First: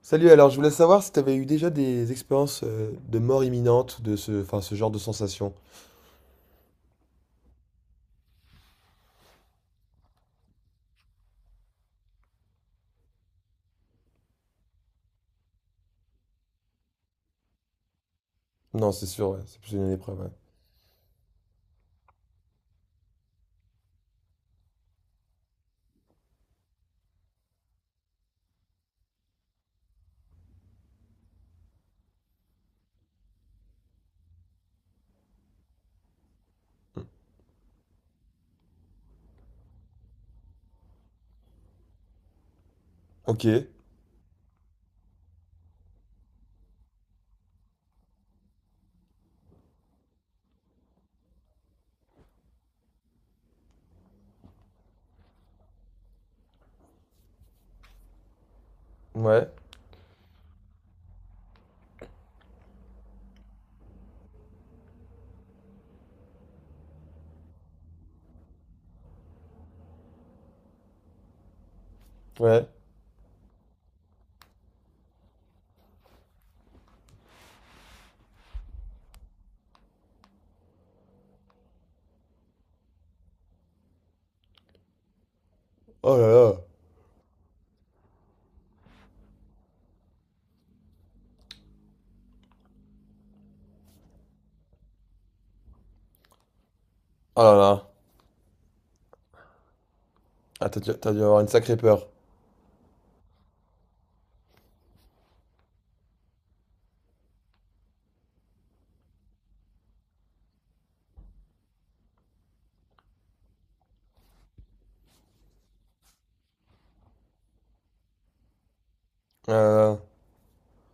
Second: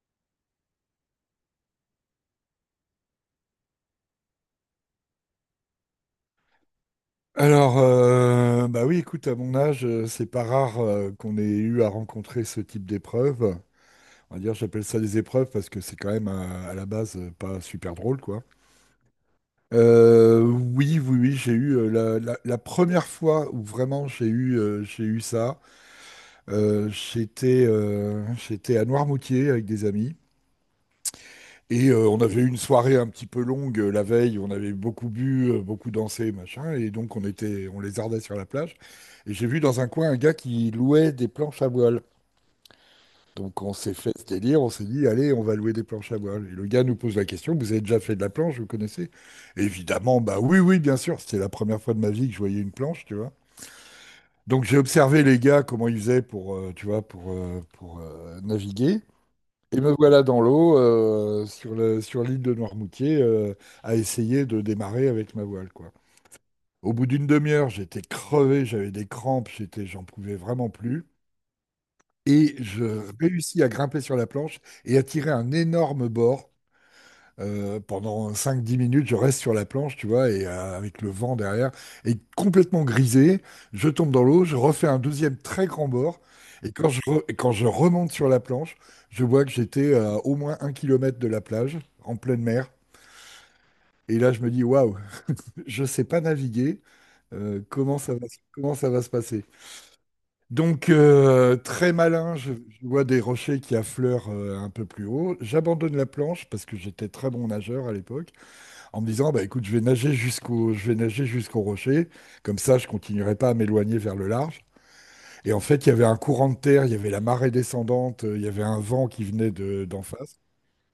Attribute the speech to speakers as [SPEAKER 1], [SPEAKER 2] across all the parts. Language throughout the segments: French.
[SPEAKER 1] Salut, alors je voulais savoir si tu avais eu déjà des expériences de mort imminente, enfin, ce genre de sensation.
[SPEAKER 2] Alors, bah oui, écoute, à mon âge, c'est pas rare qu'on ait eu à rencontrer ce type d'épreuve. On va dire, j'appelle ça des épreuves parce que c'est quand même la base pas super drôle, quoi.
[SPEAKER 1] Non, c'est sûr, ouais, c'est plus une épreuve, ouais.
[SPEAKER 2] Oui, oui, oui, j'ai eu la première fois où vraiment j'ai eu ça. J'étais à Noirmoutier avec des amis. Et on avait eu une soirée un petit peu longue la veille, on avait beaucoup bu, beaucoup dansé, machin, et donc on lézardait sur la plage. Et j'ai vu dans un coin un gars qui louait des planches à voile.
[SPEAKER 1] Ok,
[SPEAKER 2] Donc on s'est fait ce délire, on s'est dit, allez, on va louer des planches à voile. Et le gars nous pose la question, vous avez déjà fait de la planche, vous connaissez? Évidemment, bah oui, oui, bien sûr, c'était la première fois de ma vie que je voyais une planche, tu vois. Donc j'ai observé les gars, comment ils faisaient pour, tu vois, pour naviguer.
[SPEAKER 1] ouais,
[SPEAKER 2] Et me voilà dans l'eau, sur l'île de Noirmoutier, à essayer de démarrer avec ma voile, quoi. Au bout d'une demi-heure, j'étais crevé, j'avais des crampes, j'en pouvais vraiment plus. Et
[SPEAKER 1] ouais.
[SPEAKER 2] je réussis à grimper sur la planche et à tirer un énorme bord pendant cinq dix minutes, je reste sur la planche, tu vois, et avec le vent derrière, et complètement grisé, je tombe dans l'eau, je refais un deuxième très grand
[SPEAKER 1] Oh
[SPEAKER 2] bord,
[SPEAKER 1] là là,
[SPEAKER 2] et quand je remonte sur la planche, je vois que j'étais à au moins 1 kilomètre de la plage, en pleine mer, et là je me dis, waouh, je sais pas naviguer,
[SPEAKER 1] oh là là.
[SPEAKER 2] comment ça va se passer?
[SPEAKER 1] Ah, t'as
[SPEAKER 2] Donc,
[SPEAKER 1] dû, t'as dû avoir une sacrée
[SPEAKER 2] très
[SPEAKER 1] peur.
[SPEAKER 2] malin, je vois des rochers qui affleurent un peu plus haut, j'abandonne la planche parce que j'étais très bon nageur à l'époque en me disant, bah, écoute, je vais nager jusqu'au rocher, comme ça je continuerai pas à m'éloigner vers le large. Et en fait, il y avait un courant de terre, il y avait la marée descendante, il y avait un vent qui venait
[SPEAKER 1] Euh,
[SPEAKER 2] d'en face.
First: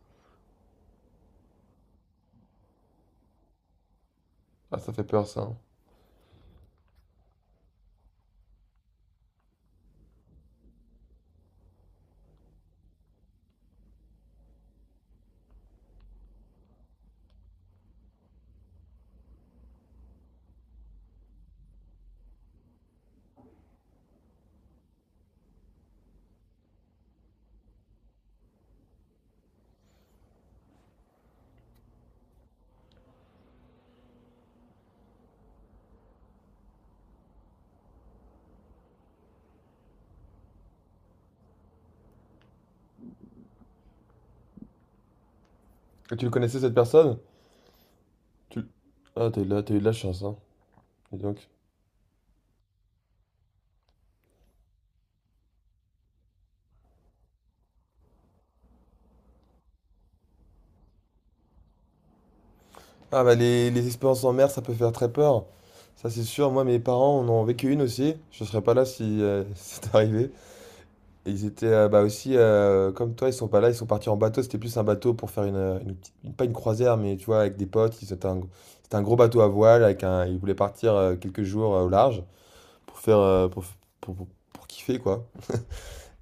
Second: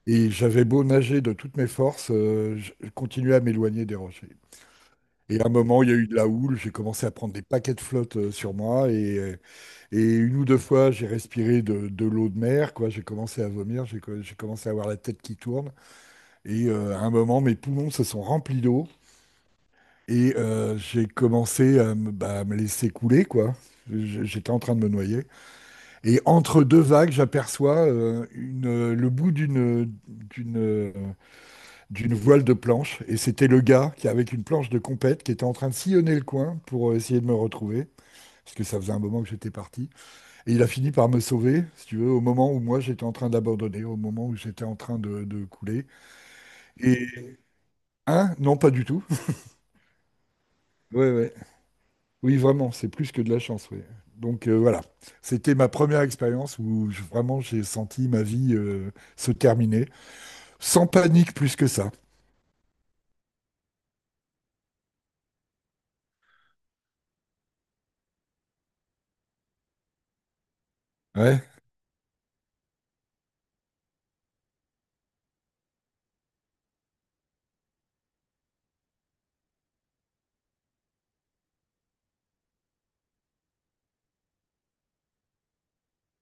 [SPEAKER 2] Et j'avais beau nager de toutes mes forces, je continuais à m'éloigner des rochers.
[SPEAKER 1] Ah, ça fait peur
[SPEAKER 2] Et
[SPEAKER 1] ça,
[SPEAKER 2] à un
[SPEAKER 1] hein.
[SPEAKER 2] moment, il y a eu de la houle, j'ai commencé à prendre des paquets de flotte sur moi, et une ou deux fois, j'ai respiré de l'eau de mer, quoi. J'ai commencé à vomir, j'ai commencé à avoir la tête qui tourne, et à un moment, mes poumons se sont remplis d'eau. Et j'ai commencé à me laisser couler, quoi. J'étais en train de me noyer. Et entre deux vagues, j'aperçois le bout d'une voile de planche. Et c'était le gars qui, avec une planche de compète, qui était en train de sillonner le coin pour essayer de me retrouver. Parce que ça faisait un moment que j'étais parti. Et il a fini par me sauver, si tu veux, au moment où moi j'étais en train d'abandonner, au moment où j'étais en train de couler.
[SPEAKER 1] Et tu le connaissais cette
[SPEAKER 2] Et,
[SPEAKER 1] personne?
[SPEAKER 2] hein? Non,
[SPEAKER 1] Tu... l-
[SPEAKER 2] pas du tout.
[SPEAKER 1] Ah, t'as eu de la chance, hein.
[SPEAKER 2] Ouais,
[SPEAKER 1] Dis
[SPEAKER 2] ouais.
[SPEAKER 1] donc.
[SPEAKER 2] Oui, vraiment, c'est plus que de la chance, oui. Donc voilà, c'était ma première expérience où vraiment j'ai senti ma vie se terminer, sans panique plus que ça.
[SPEAKER 1] Ah bah les expériences en mer, ça peut faire très peur. Ça c'est sûr, moi mes parents en ont vécu une aussi. Je serais pas là si c'est arrivé.
[SPEAKER 2] Ouais,
[SPEAKER 1] Ils étaient, bah, aussi, comme toi, ils sont pas là, ils sont partis en bateau. C'était plus un bateau pour faire pas une croisière, mais tu vois, avec des potes. Ils C'était un gros bateau à voile avec un ils voulaient partir, quelques jours, au large pour faire, pour pour pour kiffer, quoi,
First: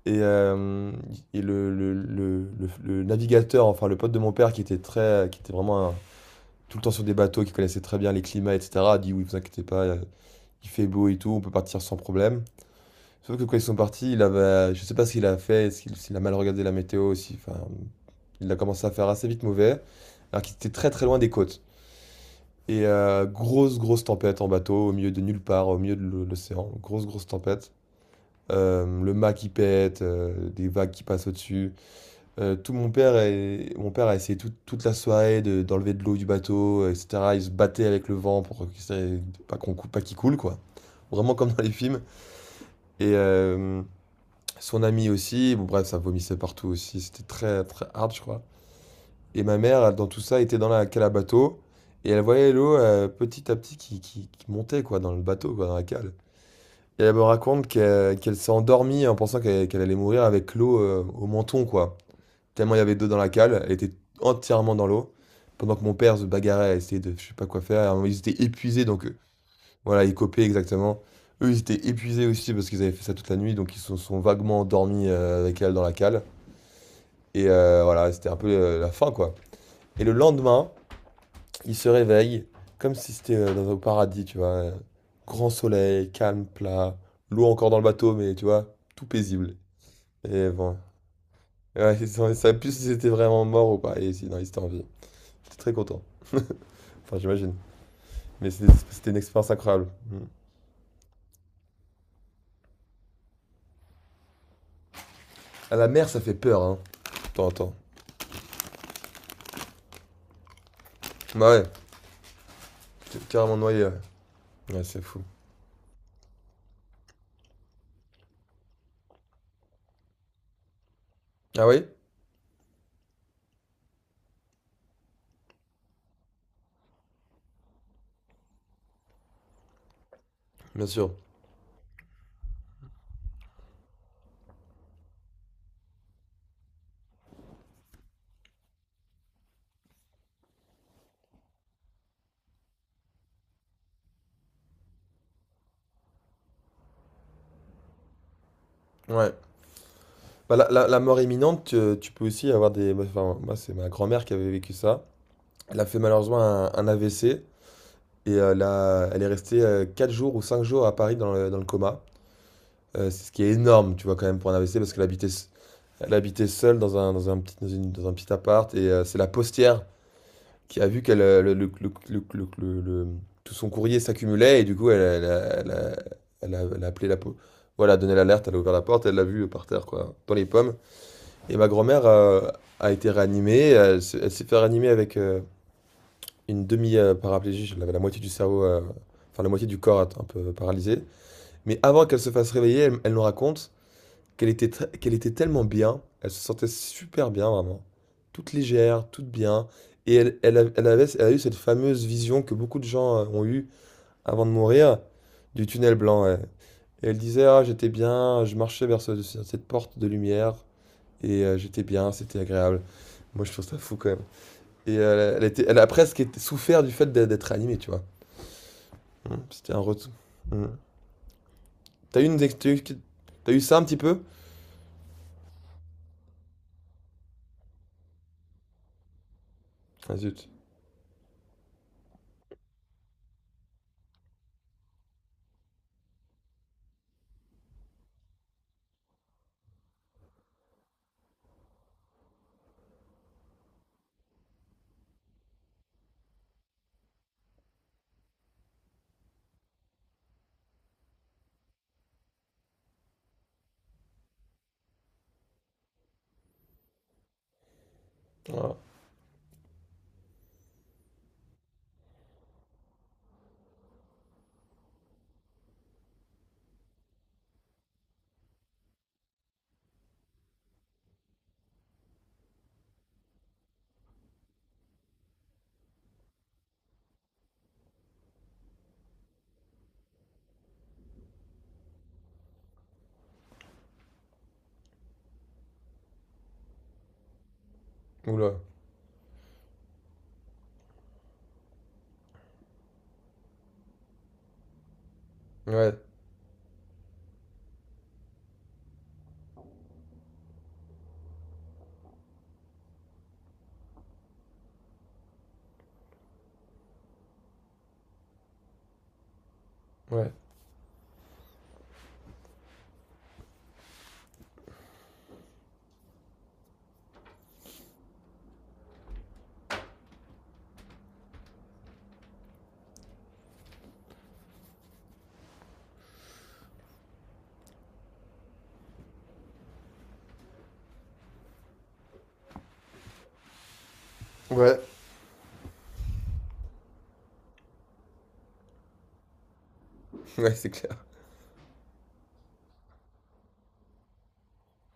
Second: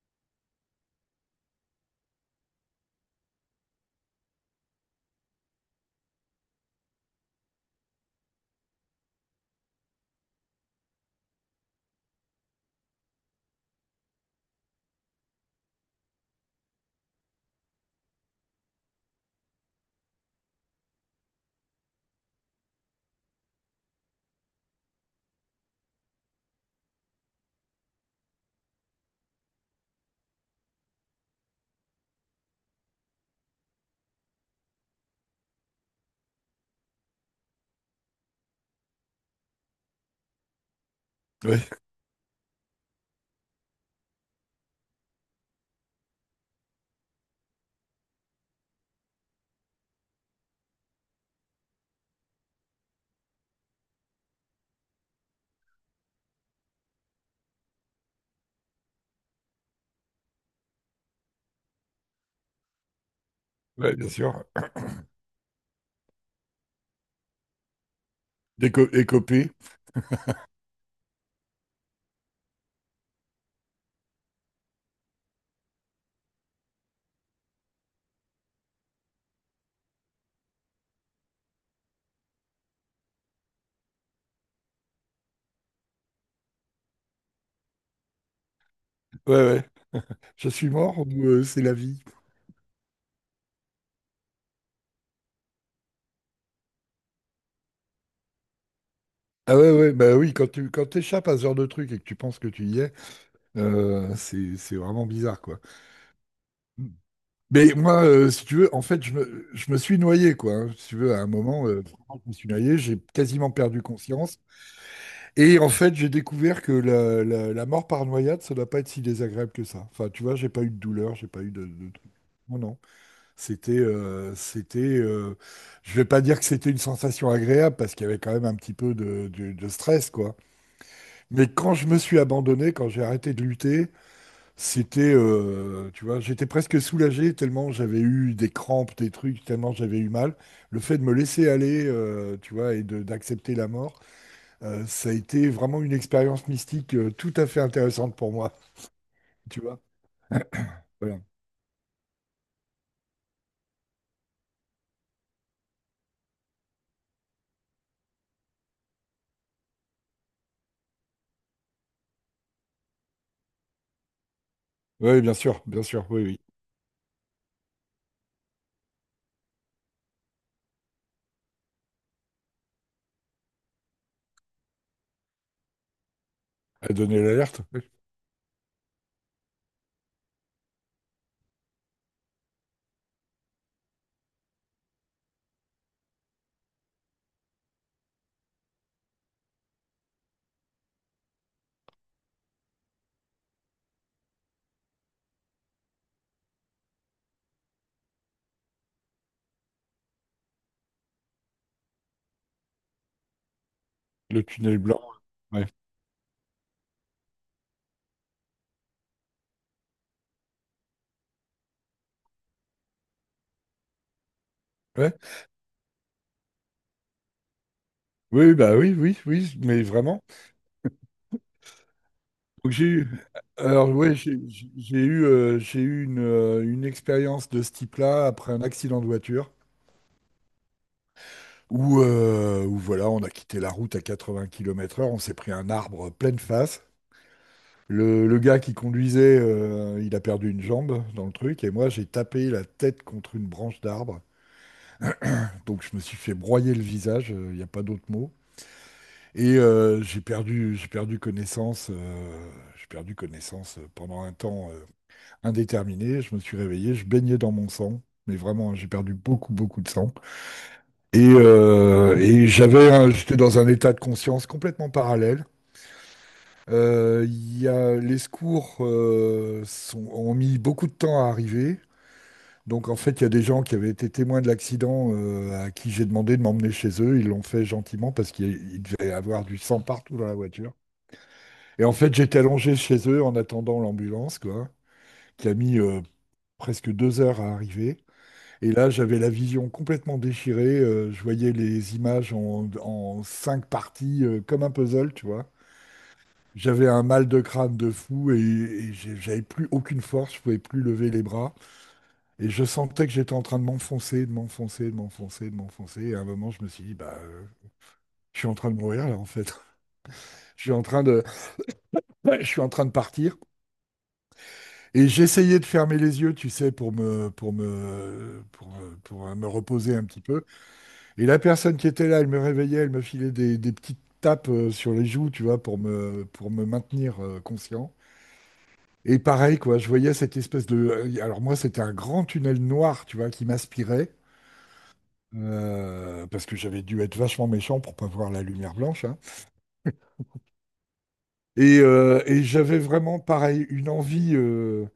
[SPEAKER 1] et hem et le navigateur, enfin, le pote de mon père qui était vraiment un tout le temps sur des bateaux, qui connaissait très bien les climats et cetera, a dit: «Oui, vous inquiétez pas, il fait beau et tout, on peut partir sans problème». Sauf que quand ils sont partis, il avait, je sais pas ce qu'il a fait, s'il a mal regardé la météo, aussi, enfin, il a commencé à faire assez vite mauvais, alors qu'il était très très loin des côtes. Grosse grosse tempête en bateau, au milieu de nulle part, au milieu de l'océan, grosse grosse tempête. Le mât qui pète, des vagues qui passent au-dessus. Tout mon père et mon père a essayé toute la soirée d'enlever de l'eau du bateau, etc. Il se battait avec le vent pour que ça- pas qu'on cou- pas qu'il coule quoi. Vraiment comme dans
[SPEAKER 2] ouais,
[SPEAKER 1] les films. Et euh, Son ami aussi, bon bref, ça vomissait partout aussi, c'était très très hard, je crois. Et ma mère, elle, dans tout ça, était dans la cale à bateau, et elle voyait l'eau petit à petit qui montait, quoi, dans le bateau, quoi, dans la cale. Et elle me raconte qu'elle s'est endormie en pensant qu'elle allait mourir avec l'eau au menton, quoi. Tellement il y avait d'eau dans la cale, elle était
[SPEAKER 2] ouais, bien sûr.
[SPEAKER 1] entièrement dans l'eau, pendant que mon père se bagarrait à essayer de je sais pas quoi faire, et ils étaient
[SPEAKER 2] Déco
[SPEAKER 1] épuisés, donc
[SPEAKER 2] écopé.
[SPEAKER 1] voilà, ils copaient exactement. Eux, ils étaient épuisés aussi parce qu'ils avaient fait ça toute la nuit, donc ils se sont vaguement endormis avec elle dans la cale. Voilà, c'était un peu la fin, quoi. Et le lendemain, il se réveille comme si c'était dans un paradis, tu vois. Grand soleil, calme, plat, l'eau encore dans le bateau, mais tu vois, tout
[SPEAKER 2] Ouais,
[SPEAKER 1] paisible.
[SPEAKER 2] ouais. Je
[SPEAKER 1] Et
[SPEAKER 2] suis
[SPEAKER 1] bon,
[SPEAKER 2] mort ou c'est la
[SPEAKER 1] ouais,
[SPEAKER 2] vie?
[SPEAKER 1] plus si c'était vraiment mort ou pas. Et si, non, il était en vie. J'étais très content. Enfin, j'imagine. Mais c'était une expérience
[SPEAKER 2] Ah ouais,
[SPEAKER 1] incroyable.
[SPEAKER 2] ouais, bah
[SPEAKER 1] Mm.
[SPEAKER 2] oui, quand t'échappes à ce genre de truc et que tu penses que tu y es, c'est vraiment bizarre, quoi.
[SPEAKER 1] À la mer, ça fait peur, hein,
[SPEAKER 2] Mm.
[SPEAKER 1] de temps en temps.
[SPEAKER 2] Mais moi, si tu veux, en fait, je me suis noyé, quoi, hein. Si tu veux, à un
[SPEAKER 1] Bah ouais,
[SPEAKER 2] moment, vraiment, je me suis noyé, j'ai
[SPEAKER 1] t'es
[SPEAKER 2] quasiment
[SPEAKER 1] carrément
[SPEAKER 2] perdu
[SPEAKER 1] noyé. Ouais,
[SPEAKER 2] conscience.
[SPEAKER 1] ouais, c'est fou.
[SPEAKER 2] Et en fait, j'ai découvert que la mort par noyade, ça doit pas être si désagréable que ça. Enfin, tu vois, j'ai pas eu de douleur, j'ai pas eu
[SPEAKER 1] Ah oui?
[SPEAKER 2] de truc. Non, non. C'était, c'était. Je vais pas dire que c'était une sensation agréable parce qu'il y avait quand même un petit peu de stress, quoi.
[SPEAKER 1] Bien sûr.
[SPEAKER 2] Mais quand je me suis abandonné, quand j'ai arrêté de lutter, tu vois, j'étais presque soulagé tellement j'avais eu des crampes, des trucs, tellement j'avais eu mal. Le fait de me laisser aller, tu vois, et d'accepter la mort. Ça a été vraiment une expérience mystique tout à fait intéressante pour moi,
[SPEAKER 1] Ouais.
[SPEAKER 2] tu vois.
[SPEAKER 1] Bah, la mort
[SPEAKER 2] Voilà.
[SPEAKER 1] imminente, tu peux aussi avoir des. Enfin, moi, c'est ma grand-mère qui avait vécu ça. Elle a fait malheureusement un AVC et elle est restée 4 jours ou 5 jours à Paris dans le coma. C'est ce qui est énorme, tu vois, quand même, pour un AVC parce qu'elle
[SPEAKER 2] Oui,
[SPEAKER 1] habitait, s-
[SPEAKER 2] bien sûr,
[SPEAKER 1] elle
[SPEAKER 2] oui, oui.
[SPEAKER 1] habitait seule dans un petit, dans une- dans un petit appart et c'est la postière qui a vu qu'elle, le- tout son courrier s'accumulait et du coup, elle, elle a, elle a- elle a- elle a
[SPEAKER 2] À
[SPEAKER 1] appelé
[SPEAKER 2] donner l'alerte, oui.
[SPEAKER 1] Voilà, donné l'alerte, elle a ouvert la porte, elle l'a vu par terre, quoi, dans les pommes. Et ma grand-mère a été réanimée. Elle s'est fait réanimer avec une demi-paraplégie. Elle avait la moitié du cerveau, enfin la moitié du corps un peu paralysé. Mais avant qu'elle se fasse réveiller, elle nous raconte qu'elle était tellement bien. Elle se sentait super bien, vraiment. Toute légère, toute bien. Et elle a eu cette fameuse vision que beaucoup de gens ont eue
[SPEAKER 2] Le
[SPEAKER 1] avant de
[SPEAKER 2] tunnel
[SPEAKER 1] mourir,
[SPEAKER 2] blanc.
[SPEAKER 1] du
[SPEAKER 2] Ouais.
[SPEAKER 1] tunnel blanc. Ouais. Et elle disait, ah, j'étais bien, je marchais vers cette porte de lumière, et j'étais bien, c'était agréable. Moi, je trouve ça fou quand même.
[SPEAKER 2] Ouais.
[SPEAKER 1] Elle a presque souffert du fait d'être d'être animée, tu vois.
[SPEAKER 2] Oui, bah oui, oui,
[SPEAKER 1] Mm.
[SPEAKER 2] oui,
[SPEAKER 1] C'était un
[SPEAKER 2] mais
[SPEAKER 1] retour.
[SPEAKER 2] vraiment.
[SPEAKER 1] Mm. T'as eu, une, ex-
[SPEAKER 2] Donc, j'ai eu,
[SPEAKER 1] t'as eu ça un
[SPEAKER 2] alors
[SPEAKER 1] petit
[SPEAKER 2] ouais,
[SPEAKER 1] peu.
[SPEAKER 2] j'ai eu une expérience de ce type-là après un accident de voiture
[SPEAKER 1] Ah zut.
[SPEAKER 2] où voilà, on a quitté la route à 80 km/h, on s'est pris un arbre pleine face. Le gars qui conduisait, il a perdu une jambe dans le truc, et moi j'ai tapé la tête contre une branche d'arbre. Donc je me suis fait broyer le visage, il n'y a pas d'autre mot. Et j'ai perdu connaissance, pendant un temps indéterminé. Je me suis réveillé, je baignais dans mon sang, mais vraiment hein,
[SPEAKER 1] Ah.
[SPEAKER 2] j'ai perdu beaucoup, beaucoup de sang. Et j'avais, j'étais dans un état de conscience complètement parallèle. Les secours ont mis beaucoup de temps à arriver. Donc en fait, il y a des gens qui avaient été témoins de l'accident à qui j'ai demandé de m'emmener chez eux. Ils l'ont fait gentiment parce qu'il il devait y avoir du sang partout dans la voiture. Et en fait, j'étais allongé chez eux en attendant l'ambulance, quoi, qui a mis presque 2 heures à arriver.
[SPEAKER 1] Oula.
[SPEAKER 2] Et là, j'avais la vision complètement déchirée. Je voyais les images en cinq parties comme un puzzle, tu vois.
[SPEAKER 1] Ouais.
[SPEAKER 2] J'avais un mal de crâne de fou j'avais plus aucune force, je pouvais plus lever les bras. Et je sentais que j'étais en train de m'enfoncer, de m'enfoncer, de m'enfoncer, de m'enfoncer. Et à un moment, je me suis dit, bah, je suis en train de mourir là, en fait.
[SPEAKER 1] Ouais.
[SPEAKER 2] Je suis en train de, ouais, je suis en train de partir. Et j'essayais de fermer les yeux, tu sais, pour me, pour me, pour, me- pour me reposer un petit peu. Et la personne qui était là, elle me réveillait, elle me filait des petites tapes sur les joues, tu vois, pour me maintenir conscient. Et pareil, quoi, je voyais cette espèce de. Alors, moi, c'était un grand tunnel noir, tu vois, qui m'aspirait.
[SPEAKER 1] Ouais.
[SPEAKER 2] Parce que j'avais dû être vachement méchant pour pas voir la lumière blanche, hein.
[SPEAKER 1] Ouais, c'est clair.
[SPEAKER 2] Et j'avais vraiment, pareil, une envie euh,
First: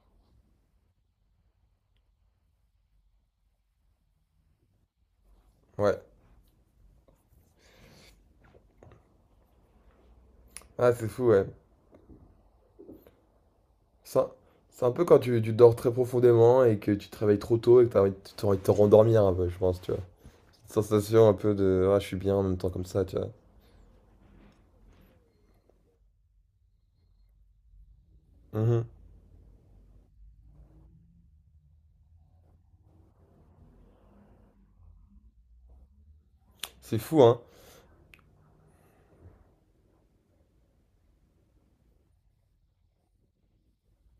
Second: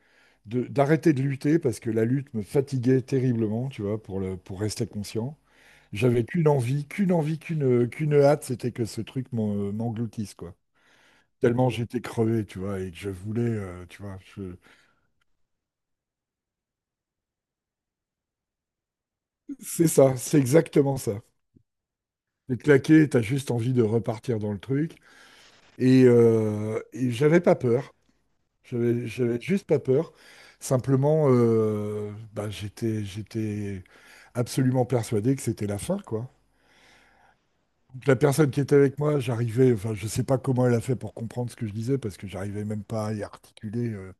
[SPEAKER 2] de- d'arrêter de lutter parce que la lutte me fatiguait terriblement, tu vois, pour rester conscient.
[SPEAKER 1] Ouais.
[SPEAKER 2] J'avais qu'une envie, qu'une envie, qu'une hâte, c'était que ce truc m'engloutisse, quoi.
[SPEAKER 1] Ah, c'est fou, ouais.
[SPEAKER 2] Tellement j'étais crevé, tu vois, et que je voulais, tu vois,
[SPEAKER 1] Ça, c'est un peu quand tu dors très profondément et que tu te réveilles trop tôt et que t'as envie de te rendormir un peu, je pense,
[SPEAKER 2] c'est
[SPEAKER 1] tu vois.
[SPEAKER 2] ça, c'est
[SPEAKER 1] Cette
[SPEAKER 2] exactement ça.
[SPEAKER 1] sensation un peu de ah, je suis bien en
[SPEAKER 2] T'es
[SPEAKER 1] même temps comme ça,
[SPEAKER 2] claqué,
[SPEAKER 1] tu
[SPEAKER 2] t'as
[SPEAKER 1] vois.
[SPEAKER 2] juste envie de repartir dans le truc. Et j'avais pas peur.
[SPEAKER 1] Mhm.
[SPEAKER 2] J'avais juste pas peur. Simplement, bah, j'étais absolument persuadé que c'était la fin, quoi.
[SPEAKER 1] C'est fou, hein.
[SPEAKER 2] Donc, la personne qui était avec moi, enfin, je sais pas comment elle a fait pour comprendre ce que je disais, parce que j'arrivais même pas à y articuler.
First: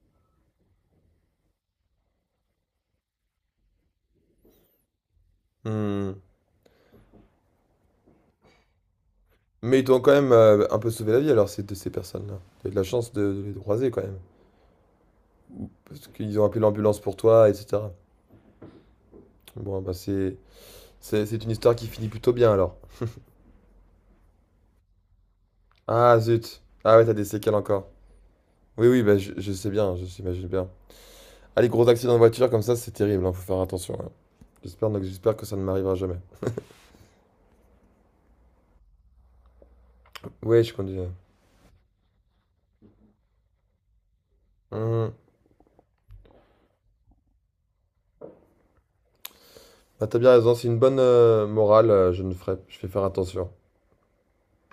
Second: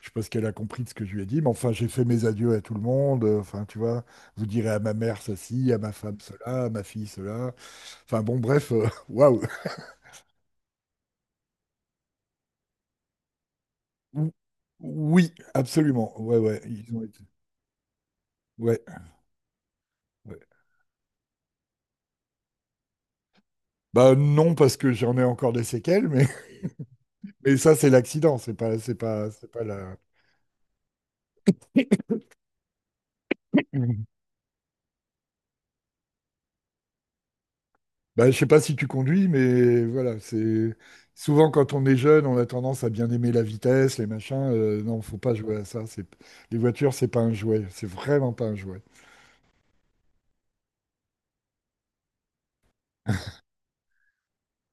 [SPEAKER 2] Je sais pas ce qu'elle a compris de ce que je lui ai dit, mais enfin, j'ai fait mes adieux à tout le monde. Enfin, tu vois, vous direz à ma mère ceci, à ma femme
[SPEAKER 1] Mm.
[SPEAKER 2] cela, à ma fille cela. Enfin, bon, bref, waouh.
[SPEAKER 1] Mais ils t'ont quand même un peu sauvé la vie alors de ces personnes-là. T'as eu de la chance de les croiser quand même.
[SPEAKER 2] Ou- Oui,
[SPEAKER 1] Parce
[SPEAKER 2] absolument.
[SPEAKER 1] qu'ils
[SPEAKER 2] Ouais,
[SPEAKER 1] ont appelé
[SPEAKER 2] ouais,
[SPEAKER 1] l'ambulance pour toi, etc.
[SPEAKER 2] Ouais,
[SPEAKER 1] Bon, bah c'est,
[SPEAKER 2] ouais.
[SPEAKER 1] c'est, c'est une histoire qui finit plutôt bien alors.
[SPEAKER 2] Bah non, parce que j'en ai encore des séquelles,
[SPEAKER 1] Ah
[SPEAKER 2] mais,
[SPEAKER 1] zut. Ah ouais, t'as des séquelles
[SPEAKER 2] mais ça,
[SPEAKER 1] encore.
[SPEAKER 2] c'est l'accident, c'est pas,
[SPEAKER 1] Oui,
[SPEAKER 2] c'est
[SPEAKER 1] oui, bah
[SPEAKER 2] pas,
[SPEAKER 1] je,
[SPEAKER 2] c'est
[SPEAKER 1] je
[SPEAKER 2] pas
[SPEAKER 1] sais bien,
[SPEAKER 2] la...
[SPEAKER 1] je s'imagine bien. Ah, les gros accidents de voiture comme ça, c'est terrible, hein, faut faire attention,
[SPEAKER 2] Mhm.
[SPEAKER 1] hein. Donc, j'espère que ça ne m'arrivera jamais.
[SPEAKER 2] Bah, je sais pas si tu conduis, mais voilà,
[SPEAKER 1] Oui, je
[SPEAKER 2] c'est...
[SPEAKER 1] conduis.
[SPEAKER 2] Souvent, quand on est jeune, on a tendance à bien aimer la vitesse, les machins. Non,
[SPEAKER 1] Mhm.
[SPEAKER 2] faut pas jouer à ça. C'est... Les voitures, c'est pas un jouet. C'est vraiment pas un jouet.
[SPEAKER 1] Bah, t'as bien raison, c'est une bonne morale, je ne ferai, je vais faire attention.